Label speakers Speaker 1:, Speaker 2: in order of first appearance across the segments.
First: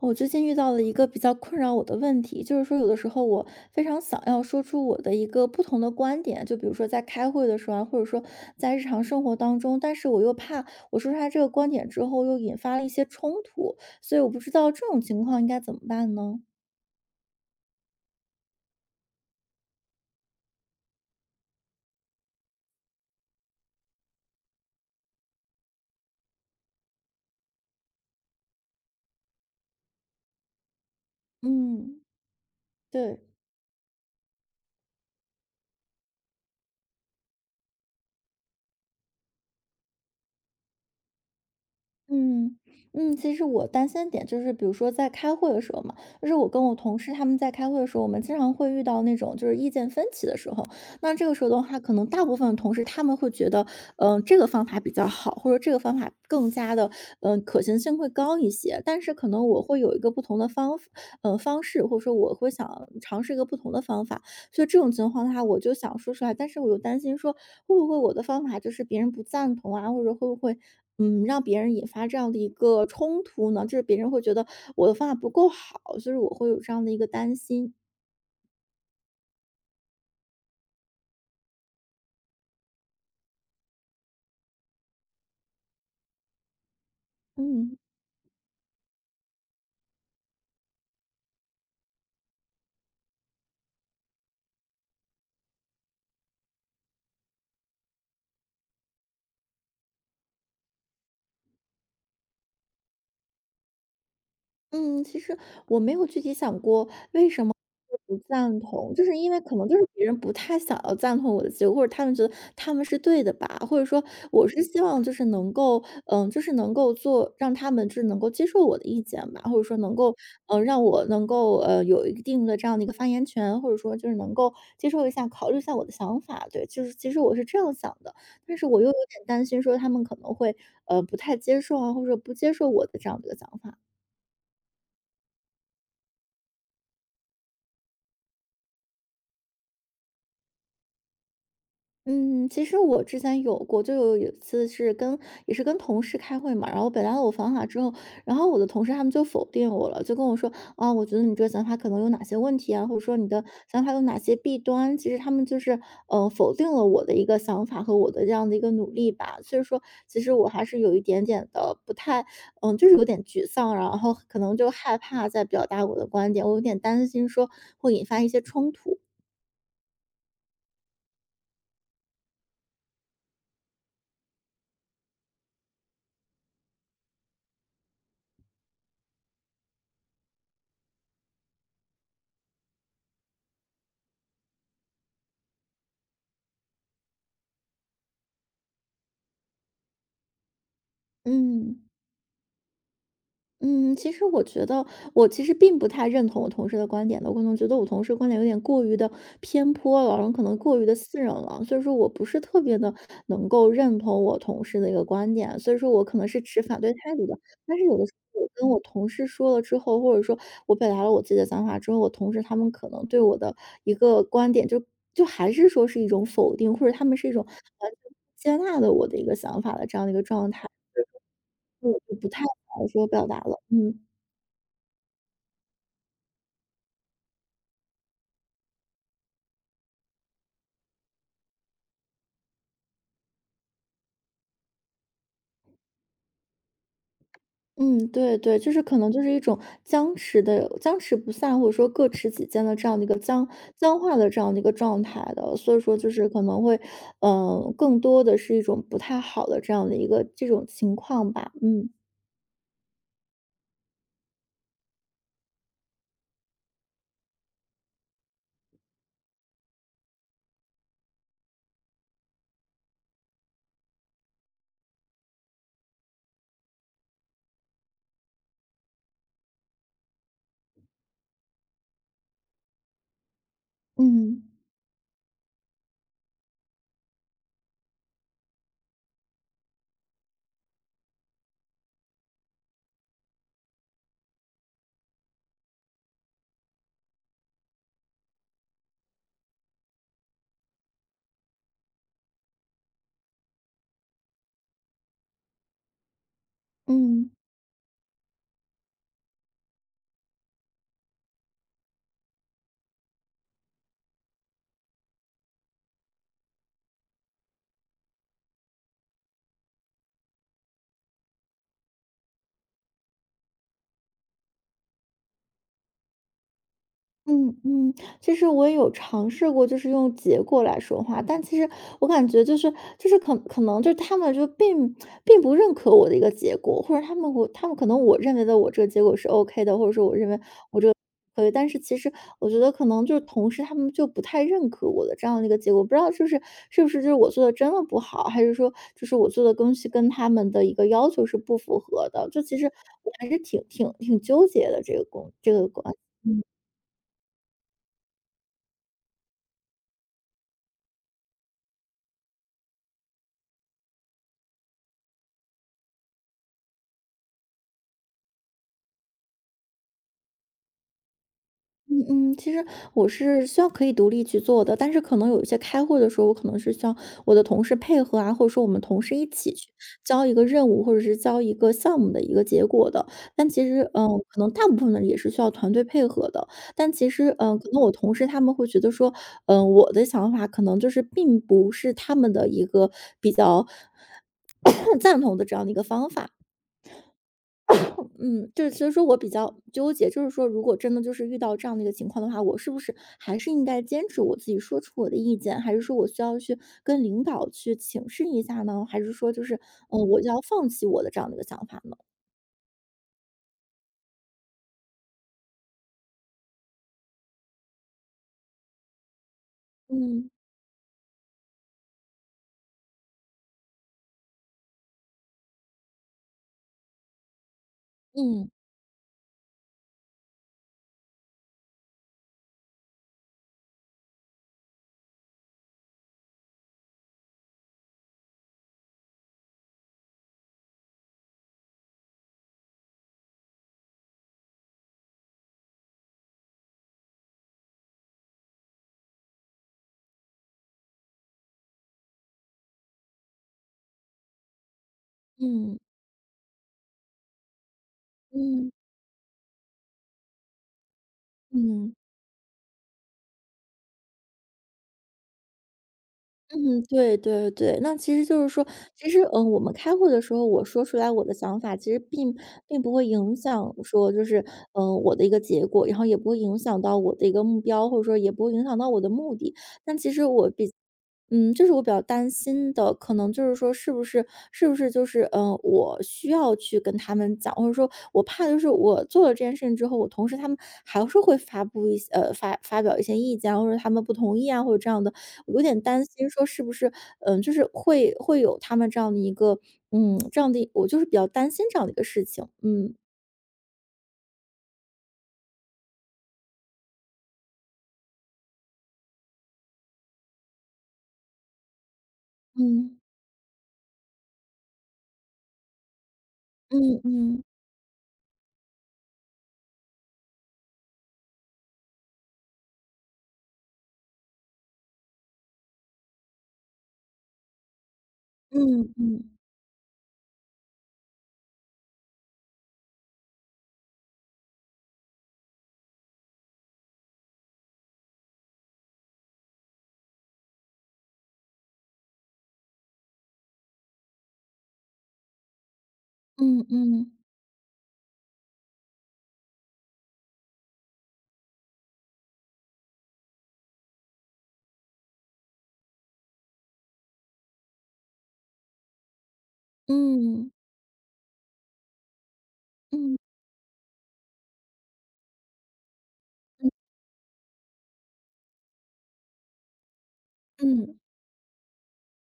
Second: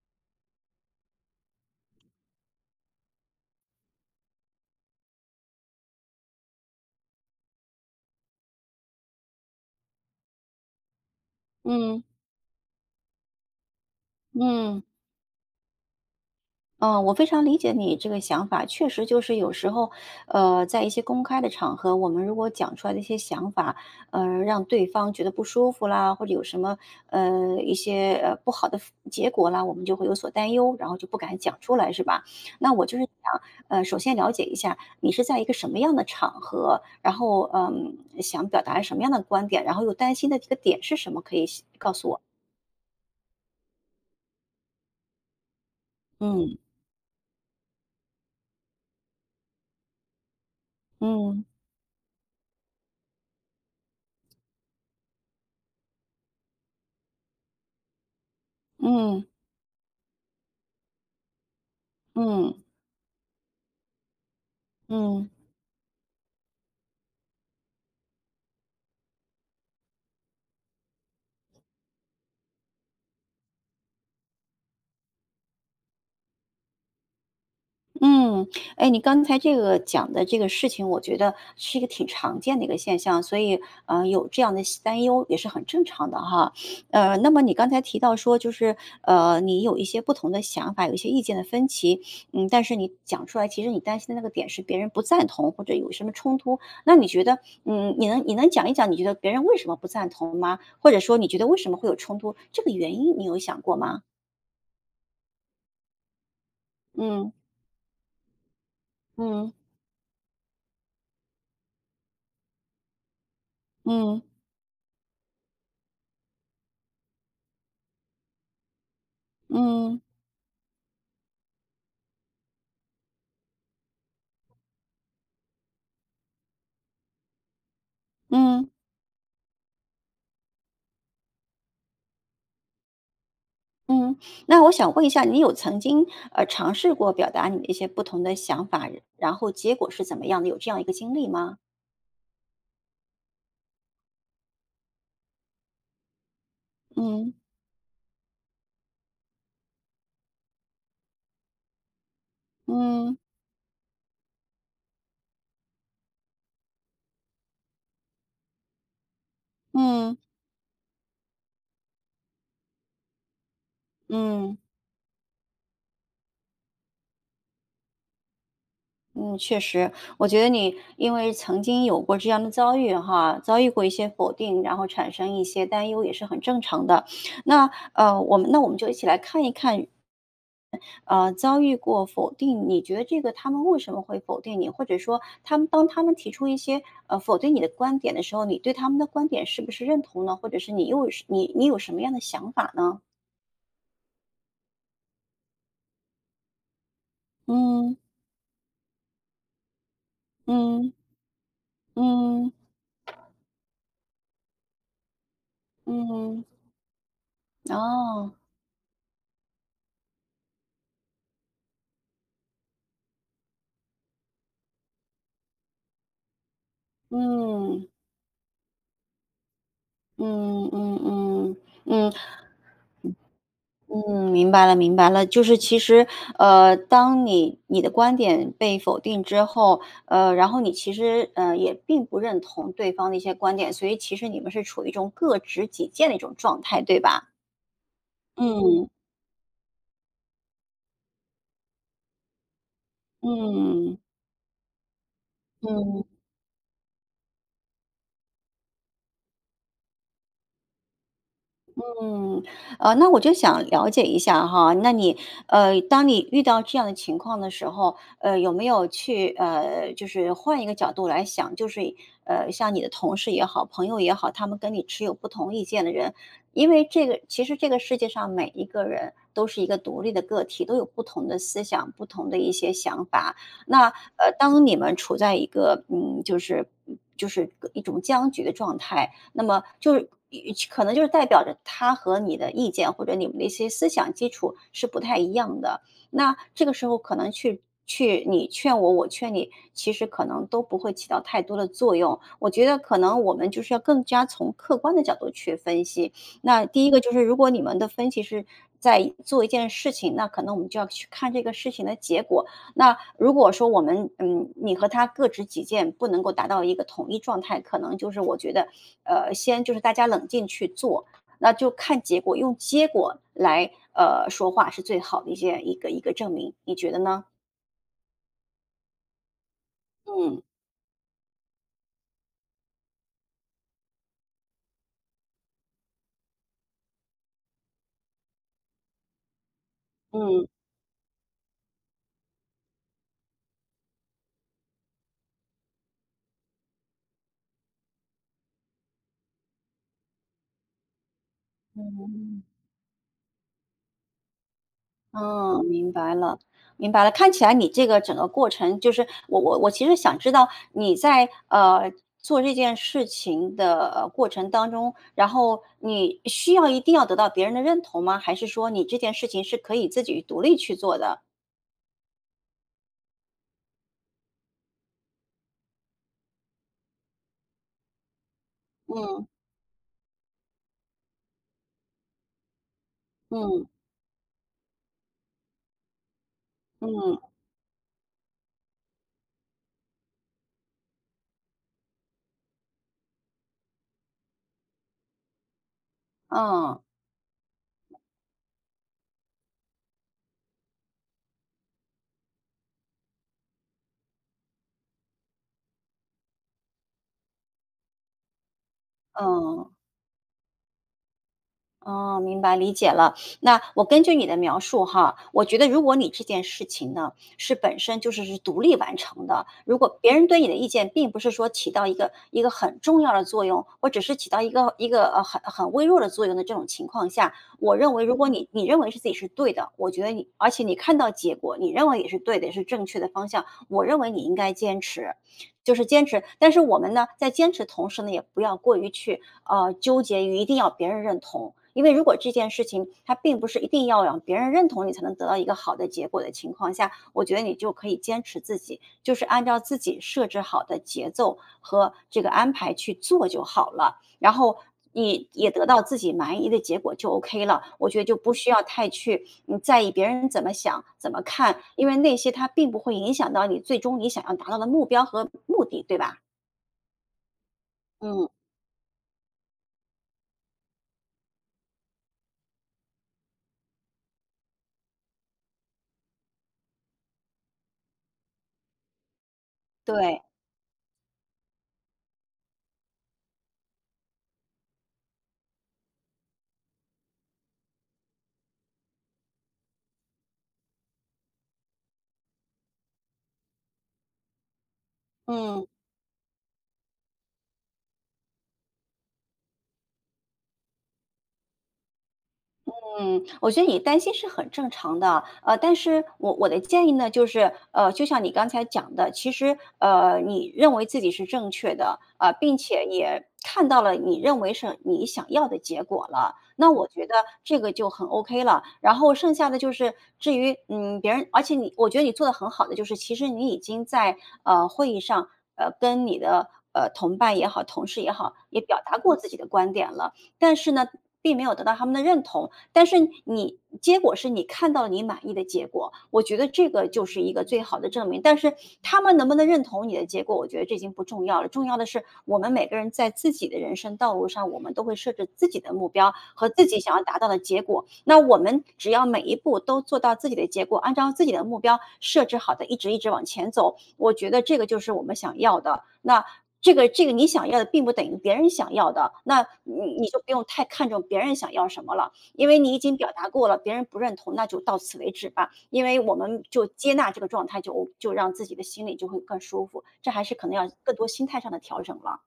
Speaker 1: 我最近遇到了一个比较困扰我的问题，就是说有的时候我非常想要说出我的一个不同的观点，就比如说在开会的时候啊，或者说在日常生活当中，但是我又怕我说出来这个观点
Speaker 2: 嗯
Speaker 1: 之后又引发了一些冲突，所以我不知道
Speaker 2: 嗯，
Speaker 1: 这种情况应该怎么办呢？
Speaker 2: 嗯，我非常理解你这个想法，确实就是有时候，在一些公开的场合，我们如果讲出来的一些想法，让对方觉得不舒服啦，或者有什么一些不好的结果啦，我们就会有所担忧，然后就不敢讲出来，
Speaker 1: 嗯，
Speaker 2: 是吧？那我就是
Speaker 1: 对。
Speaker 2: 想，首先了解一下你是在一个什么样的场合，然后想表达什么样的观点，然后又担心的这个点是什么，可以告诉我？
Speaker 1: 嗯嗯，其实我担心的点就是，比如说在开会的时候嘛，就是我
Speaker 2: 嗯
Speaker 1: 跟我同事他们在开会的时候，我们经常会遇到那种就是意见分歧的时候。那这个时
Speaker 2: 嗯
Speaker 1: 候的话，可能大部分的同事他们会觉得，这个方法比较好，或者这个方法更加的，可行性会高一些。但是
Speaker 2: 嗯
Speaker 1: 可能我会有一个不同的方，方式，或者说我会
Speaker 2: 嗯。
Speaker 1: 想尝试一个不同的方法。所以这种情况
Speaker 2: 嗯
Speaker 1: 的话，我就想说出来，但是我又担心说，会不会我的方法就是别人不赞同啊，或者会不会，嗯，让别人引发这样的一个冲突呢？就是别人会觉得我的方法不够好，就是我会有这样的一个担心。
Speaker 2: 嗯，哎，你刚才这个讲的这个事情，我觉得是一个挺常见的一个现象，所以有这样的西担忧也是很正常的哈。那么你刚
Speaker 1: 嗯
Speaker 2: 才提到说，就是你有一些不同的想法，有一些意见的分歧，嗯，但是你讲出来，其实你担心的那个点是别人不赞同或者有什么冲突，那你觉得，你能讲一讲，你觉得别人为什么不赞同吗？或者说你觉得为什么会有冲突，这个原因你有想过吗？
Speaker 1: 嗯，其实我没有具体想过为
Speaker 2: 嗯
Speaker 1: 什么。不赞同，就是因为
Speaker 2: 嗯
Speaker 1: 可能就是别人不太想要赞同我的结果，或者他们觉得他们是对的吧，或者说
Speaker 2: 嗯
Speaker 1: 我是希望就是能够，嗯，就是能够做，让他们就是能够接受我的意见吧，或者说能
Speaker 2: 嗯。
Speaker 1: 够，嗯，让我能够有一定的这样的一个发言权，或者说就是能够接受一下、考虑一下我的想法，对，就是其实我是这样想的，但是
Speaker 2: 嗯
Speaker 1: 我又有点担心说他们可能会不太接受啊，或者说不接受我的这样的一个想法。
Speaker 2: 嗯，那我想问一下，你有曾经尝试过表达你的一些不同的想法，然后结果是怎么样的？有这样一个经历吗？
Speaker 1: 嗯，其实我之前有过，就有一次是跟也是跟同事开会嘛，然后本来
Speaker 2: 嗯
Speaker 1: 我想法之后，然后我的同事他们就否定我了，就跟我说啊，我觉得你这个想法可能有哪些问题啊，或者
Speaker 2: 嗯
Speaker 1: 说你的想法有哪些弊端。其实他们就是否定了我的一个想法和我的这样的一个努力吧。所以说，
Speaker 2: 嗯
Speaker 1: 其实我还是有一点点的不太，嗯，就是有点沮丧，然后可能
Speaker 2: 嗯
Speaker 1: 就害怕再表达我的观点，我有点担心说会引发一些冲突。
Speaker 2: 嗯，确实，我觉得你因为曾经有过这样的遭遇哈，遭遇过一些否定，然后产生一些担忧也是很正常的。那那我们就一起来看一看遭遇过否定，你觉得这个他们为什么会否定你？或者说他们当他们提出一些，否定你的观点的时候，你对他们的观点是不是认同呢？或者是你又是你你有
Speaker 1: 嗯。
Speaker 2: 什么样的想法呢？
Speaker 1: 嗯，其实我觉得我其实并不太认同我同事的观点的，我可能觉得我
Speaker 2: 嗯，
Speaker 1: 同事观点有点过于的偏颇了，然后可能过于
Speaker 2: 嗯，
Speaker 1: 的私人了，所以说我不是
Speaker 2: 嗯，
Speaker 1: 特别的能够认同我同事的一个观点，所以说我可能是
Speaker 2: 嗯，
Speaker 1: 持反对态度的。但是有的时
Speaker 2: 哦，
Speaker 1: 候我跟我同事说了之后，或者说我表达了我自己的想法之后，我同事他们可能对我的一个观点就还是说是一种否定，或者他们是一种
Speaker 2: 嗯，
Speaker 1: 完全不接纳的我的一个想法的这样的一个状
Speaker 2: 嗯，
Speaker 1: 态，
Speaker 2: 嗯，嗯，
Speaker 1: 所以我
Speaker 2: 嗯。
Speaker 1: 就不太好说表达了，嗯。
Speaker 2: 嗯，明白了，明白了。就是其实，当你的观点被否定之后，然后你其实，也并不认同对方的一些观点，所以其实你们是处于一种各执己见的一种状态，对吧？
Speaker 1: 嗯，对对，就是
Speaker 2: 嗯
Speaker 1: 可能就是一种僵持不下，或者说各持己见的这样的一个僵
Speaker 2: 嗯
Speaker 1: 僵化的这样的一个状态的，所以说
Speaker 2: 嗯。
Speaker 1: 就是可能会，嗯，更多的是一种不太好的这样的一个这种情况吧，嗯
Speaker 2: 嗯，那我就想了解一下哈，那你当你遇到这样的情况的时候，有没有去就是换一个角度来想，就是像你的同事也好，朋友也好，他们跟你持有不同意见的人，因为这个其实这个世界上每一个人都是一个独立的个体，都有不同的思想、不同的一些想法。那
Speaker 1: 嗯
Speaker 2: 当你们处在一个就是就是一种僵局的状态。那么就是可能就是代表着他和你的意见或者你们的一些思想基础是不太一样的。那这个时候可能去你劝我，我劝你，其实可能都不会起到太多的作用。我觉得可能我们就是要更加从客观的角度去分析。那第一个就是，
Speaker 1: 嗯
Speaker 2: 如果你们的分析是在做一件事情，那可能我们就要去看这个事情的结果。那如果说我们，你和他各执己见，不能够达到一个统一状态，可能就是我觉得，先就是大家冷静去做，那就看结果，用结果来说话是最好的一些一个证明，你觉得呢？
Speaker 1: 嗯嗯，其实我也有尝试过，就是用
Speaker 2: 嗯
Speaker 1: 结果来说话，但其实我感觉就是可能就是他们就并不认可我的一个结果，或者他们可能我认为的我这个结果是 OK 的，或者说我认为
Speaker 2: 嗯
Speaker 1: 可以，但是其实我觉得可能就是同事他们就不太认可我的这样的一个结果，不知道是不是就是我做的真的不好，还是说就是我做的东西跟他们的一个要求是不符合的，就
Speaker 2: 嗯。
Speaker 1: 其实我还是挺纠结的这个这
Speaker 2: 嗯，
Speaker 1: 个
Speaker 2: 明
Speaker 1: 关
Speaker 2: 白了，明白了。看起来你这个整个过程，就是我其实想知道你在做这件事情的过程当中，然后你需要一定要得到别人的认同吗？还是说你这件事情是可以自己独立去做的？
Speaker 1: 嗯嗯，其实我是需要可以独立去做的，但是可能有一些开会的时候，我可能是需要我的同事配合啊，或者说我们同事
Speaker 2: 嗯
Speaker 1: 一起去交一个任务，或者是交一个项目的一个结果的。但其
Speaker 2: 嗯
Speaker 1: 实，嗯，可能大部分呢也是需要团队配合的。但其
Speaker 2: 嗯
Speaker 1: 实，嗯，可能我同事他们会觉得说，嗯，我的想法可能就是并不是他们的一个比较 赞同的这样的一个方法。
Speaker 2: 嗯
Speaker 1: 嗯，就是所以说我比较纠结，就是说，如果真的就是遇到这样的一个情况的话，我是不是还是应该坚持我自己说出我的意见，还是说我需要去跟领导去请示一下呢？还是说就是，
Speaker 2: 嗯。
Speaker 1: 我要放弃我的这样的一个想法呢？
Speaker 2: 哦，明白，理解了。那我根据你的描述哈，我觉得如果你这件事情呢，是本身就是是独立完成的，如果别人
Speaker 1: 嗯
Speaker 2: 对你的意见并不是说起到一个很重要的作用，或者是起到一个很微弱的作用的这种情况下，我认为如果你
Speaker 1: 嗯
Speaker 2: 你认为是自己是对的，我觉得你而且你看到结果，你认为也是对的，也是正确的方向，我认为你应该坚持。就是坚持，但是我们呢，在坚持同时呢，也不要过于去纠结于一定要别人认同。因为如果这件事情它并不是一定要让别人认同你才能得到一个好的结果的情况下，我觉得你就可以坚持自己，就是按照自己设置好的节奏和这个安排去做就好了。然后你也得
Speaker 1: 嗯嗯
Speaker 2: 到自己满意的结果就 OK 了。我觉得就不需要
Speaker 1: 嗯
Speaker 2: 太去在意别人怎么想、怎么看，因
Speaker 1: 嗯。
Speaker 2: 为那些它并不会影响到你最终你想要达到的目标和目的，对吧？
Speaker 1: 嗯，对对对，那其实
Speaker 2: 嗯，
Speaker 1: 就是说，其实，嗯，我们开会的时候，我说出来我的想法，其实并不会影响说，就是，嗯，我的一个结果，然后也不会影响到我的一个目标，或者说也不会影响到我的目的。
Speaker 2: 对，
Speaker 1: 嗯，这是我比较担心的，可能就是说，是不是就是，我需要去跟他们讲，或者说，我怕就是我做了这件事情之后，我同时他们还是会发布一些，呃，发表一些意见啊或者他们不同意啊，或者这样的，我有
Speaker 2: 嗯。
Speaker 1: 点担心说是不是，就是会有他们这样的一个，嗯，这样的，我就是比较担心这样的一个事情，嗯
Speaker 2: 嗯，我觉得你担心是很正常的，但是我的建议呢，就是，就像你刚才讲的，其实，你认为自己是正确的，并且
Speaker 1: 嗯
Speaker 2: 也看到了你认为是你想要的结果了，那我
Speaker 1: 嗯
Speaker 2: 觉得
Speaker 1: 嗯
Speaker 2: 这个就很 OK 了。然后剩下的就是，至于，别人，而且你，我觉得你做的很好的就是，其实你已经在会议上，跟你的同伴也好，同事也好，也表
Speaker 1: 嗯
Speaker 2: 达过自
Speaker 1: 嗯
Speaker 2: 己的观点了，但是呢。并没有得到他们的认同，但是你结果是你看到你满意的结果，我觉得这个就是一个最好的证明。但是他们能不能认同你的结果，我觉得这已经不重要了。重要的是我们每个人在自己的人生道路上，我们都会设置自己的目标和自
Speaker 1: 嗯
Speaker 2: 己想要
Speaker 1: 嗯
Speaker 2: 达到的结果。那我们只要每一步都做到自己的结果，按照自己的目标设置好的，一直一直往前走，我觉得这个就是我们想要的。那这个你想要的并不等于别人想要的，那你就不用
Speaker 1: 嗯
Speaker 2: 太看重别人想要什么了。因为你已经表
Speaker 1: 嗯
Speaker 2: 达过了，别人不认同，那就到此为止吧。因为我们就接纳这个状态，就让自己的心里就会更舒服。这还是可能要更
Speaker 1: 嗯。
Speaker 2: 多心态上的调整了。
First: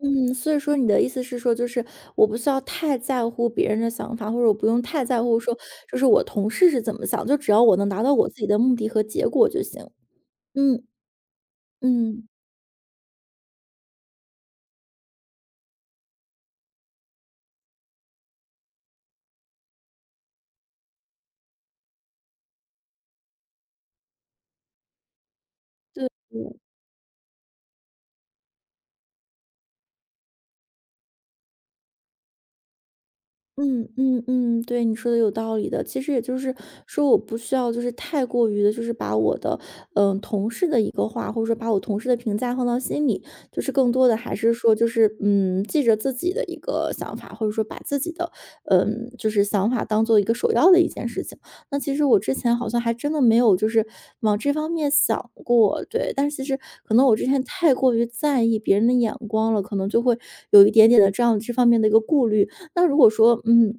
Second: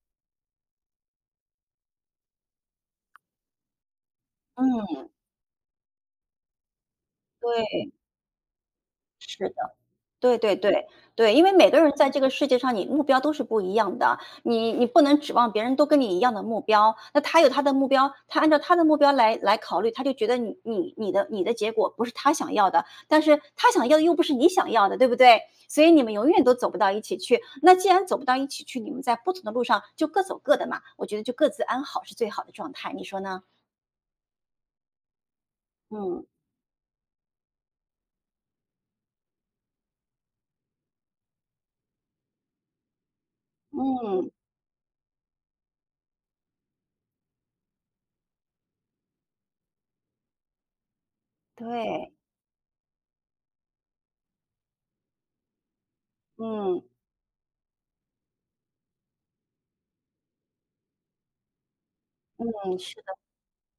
Speaker 1: 嗯，所以说你的意思是说，就是我不需要太在乎别人的想法，或者我不用
Speaker 2: 嗯，
Speaker 1: 太在乎说，就是我同事是怎么想，就只要我能
Speaker 2: 对，
Speaker 1: 达到我自己的目的和结
Speaker 2: 是
Speaker 1: 果就
Speaker 2: 的。
Speaker 1: 行。
Speaker 2: 对对
Speaker 1: 嗯
Speaker 2: 对，对，因为每个人在这
Speaker 1: 嗯。
Speaker 2: 个世界上，你目标都是不一样的，你不能指望别人都跟你一样的目标，那他有他的目标，他按照他的目标来考虑，他就觉得你的结果不是他想要的，但是他想要的又不是你想要的，对不对？所以你们永远都
Speaker 1: 嗯
Speaker 2: 走不到一起去。那既然走不到一起去，你们在不同的路上就各走各的嘛，我觉得就各自安好是最好的状态，你说呢？
Speaker 1: 嗯嗯嗯，对，你说的有道理的。其实也
Speaker 2: 嗯
Speaker 1: 就是说，我不需要就是太过于的，就是把我的同事的一个话，或者说把我同事的评价放到心里，就是更多的
Speaker 2: 嗯，
Speaker 1: 还是说就是嗯，记着自己的一个想法，或者说把自己的就是想法当做一个首要的一件事情。那其实
Speaker 2: 对，
Speaker 1: 我之前好像还真的没有就是往这方面想过，对。但是其实
Speaker 2: 嗯
Speaker 1: 可能我之前太过于在意别人的眼光了，可能就会有一点点的这样这方面的一个顾虑。
Speaker 2: 嗯，
Speaker 1: 那
Speaker 2: 是
Speaker 1: 如
Speaker 2: 的，
Speaker 1: 果说，嗯，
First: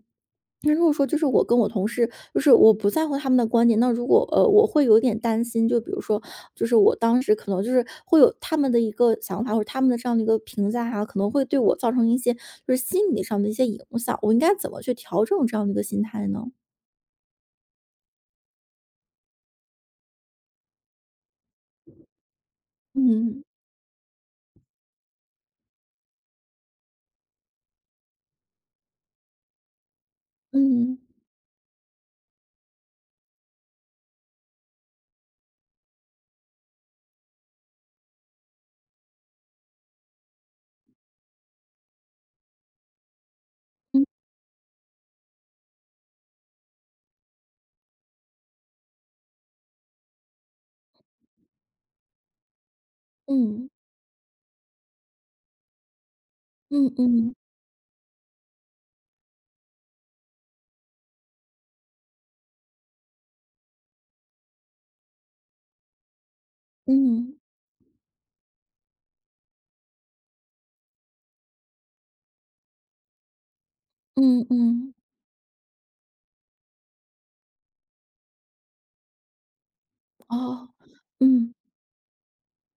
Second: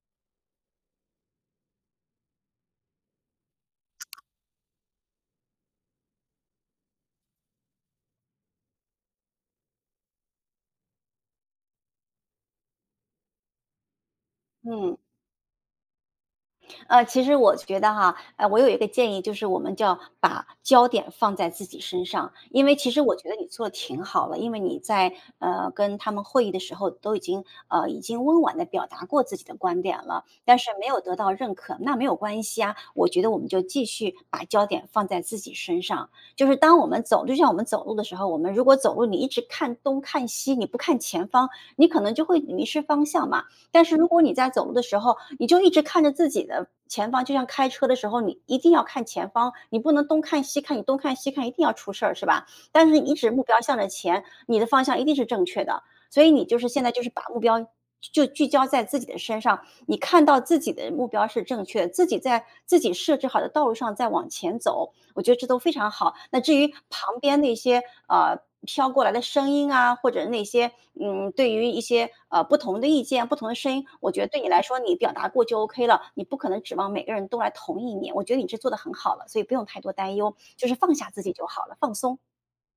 Speaker 1: 那如果说就是我跟我同事，就是我不在乎他们的观点，那如果我会有点担心，就比如说，就是我当时可能就是会有他们的一个想法，或者他们的这样的一个评价哈，可能会对我造成一些就是心理上的一些影响，我应该怎么去
Speaker 2: 嗯。
Speaker 1: 调整这样的一个心态呢？
Speaker 2: 其实我觉得哈，我有一个建议，就是我们就要把焦点放在自己身上，因为其实我觉得
Speaker 1: 嗯
Speaker 2: 你做的挺好了，因为你在跟他们会议的时候都已经温婉的表达过自己的观点了，但是没
Speaker 1: 嗯
Speaker 2: 有得到认可，那没有关系啊，我觉得我们就继续把焦点放在自己身上，就是当我们走，就像我们走路的时候，我们如果走路你一直看东看西，你不看前方，你可能就会迷失方向嘛。但是
Speaker 1: 嗯
Speaker 2: 如果你在走路的时候，你就一直看着自己的前方，就像开车的时候，你一定要看前方，你不能东看西看，你东看西看一定要出事儿，是吧？但是你一直目标
Speaker 1: 嗯
Speaker 2: 向着前，你的方向一定是正确的。所以你就是现在
Speaker 1: 嗯
Speaker 2: 就是把
Speaker 1: 嗯
Speaker 2: 目标就聚焦在自己的身上，你看到自己的目标是正确的，自己在自己设置好的道路上在往前走，我觉得这都非常好。那至于旁
Speaker 1: 嗯
Speaker 2: 边那些呃飘过来的声音啊，或者那些对于一些不同的意见、不同的声音，我觉得对
Speaker 1: 嗯
Speaker 2: 你来说，
Speaker 1: 嗯，
Speaker 2: 你表达过就 OK 了，你不可能指望每个人都来同意你。我觉得你这做的很好了，所以不用太多担忧，就
Speaker 1: 哦，
Speaker 2: 是放下自己就
Speaker 1: 嗯。
Speaker 2: 好了，放松。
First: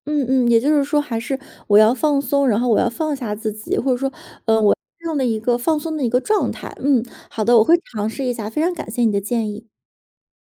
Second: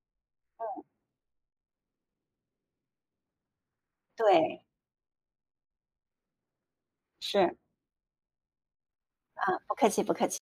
Speaker 1: 嗯嗯，也就是说还是我要放松，然后我要放下自己，或者说，
Speaker 2: 对，
Speaker 1: 我这样的一个放松的一个状态。嗯，好
Speaker 2: 是
Speaker 1: 的，我会尝试一下，非常感谢你的建
Speaker 2: 啊，
Speaker 1: 议。
Speaker 2: 不客气，不客气。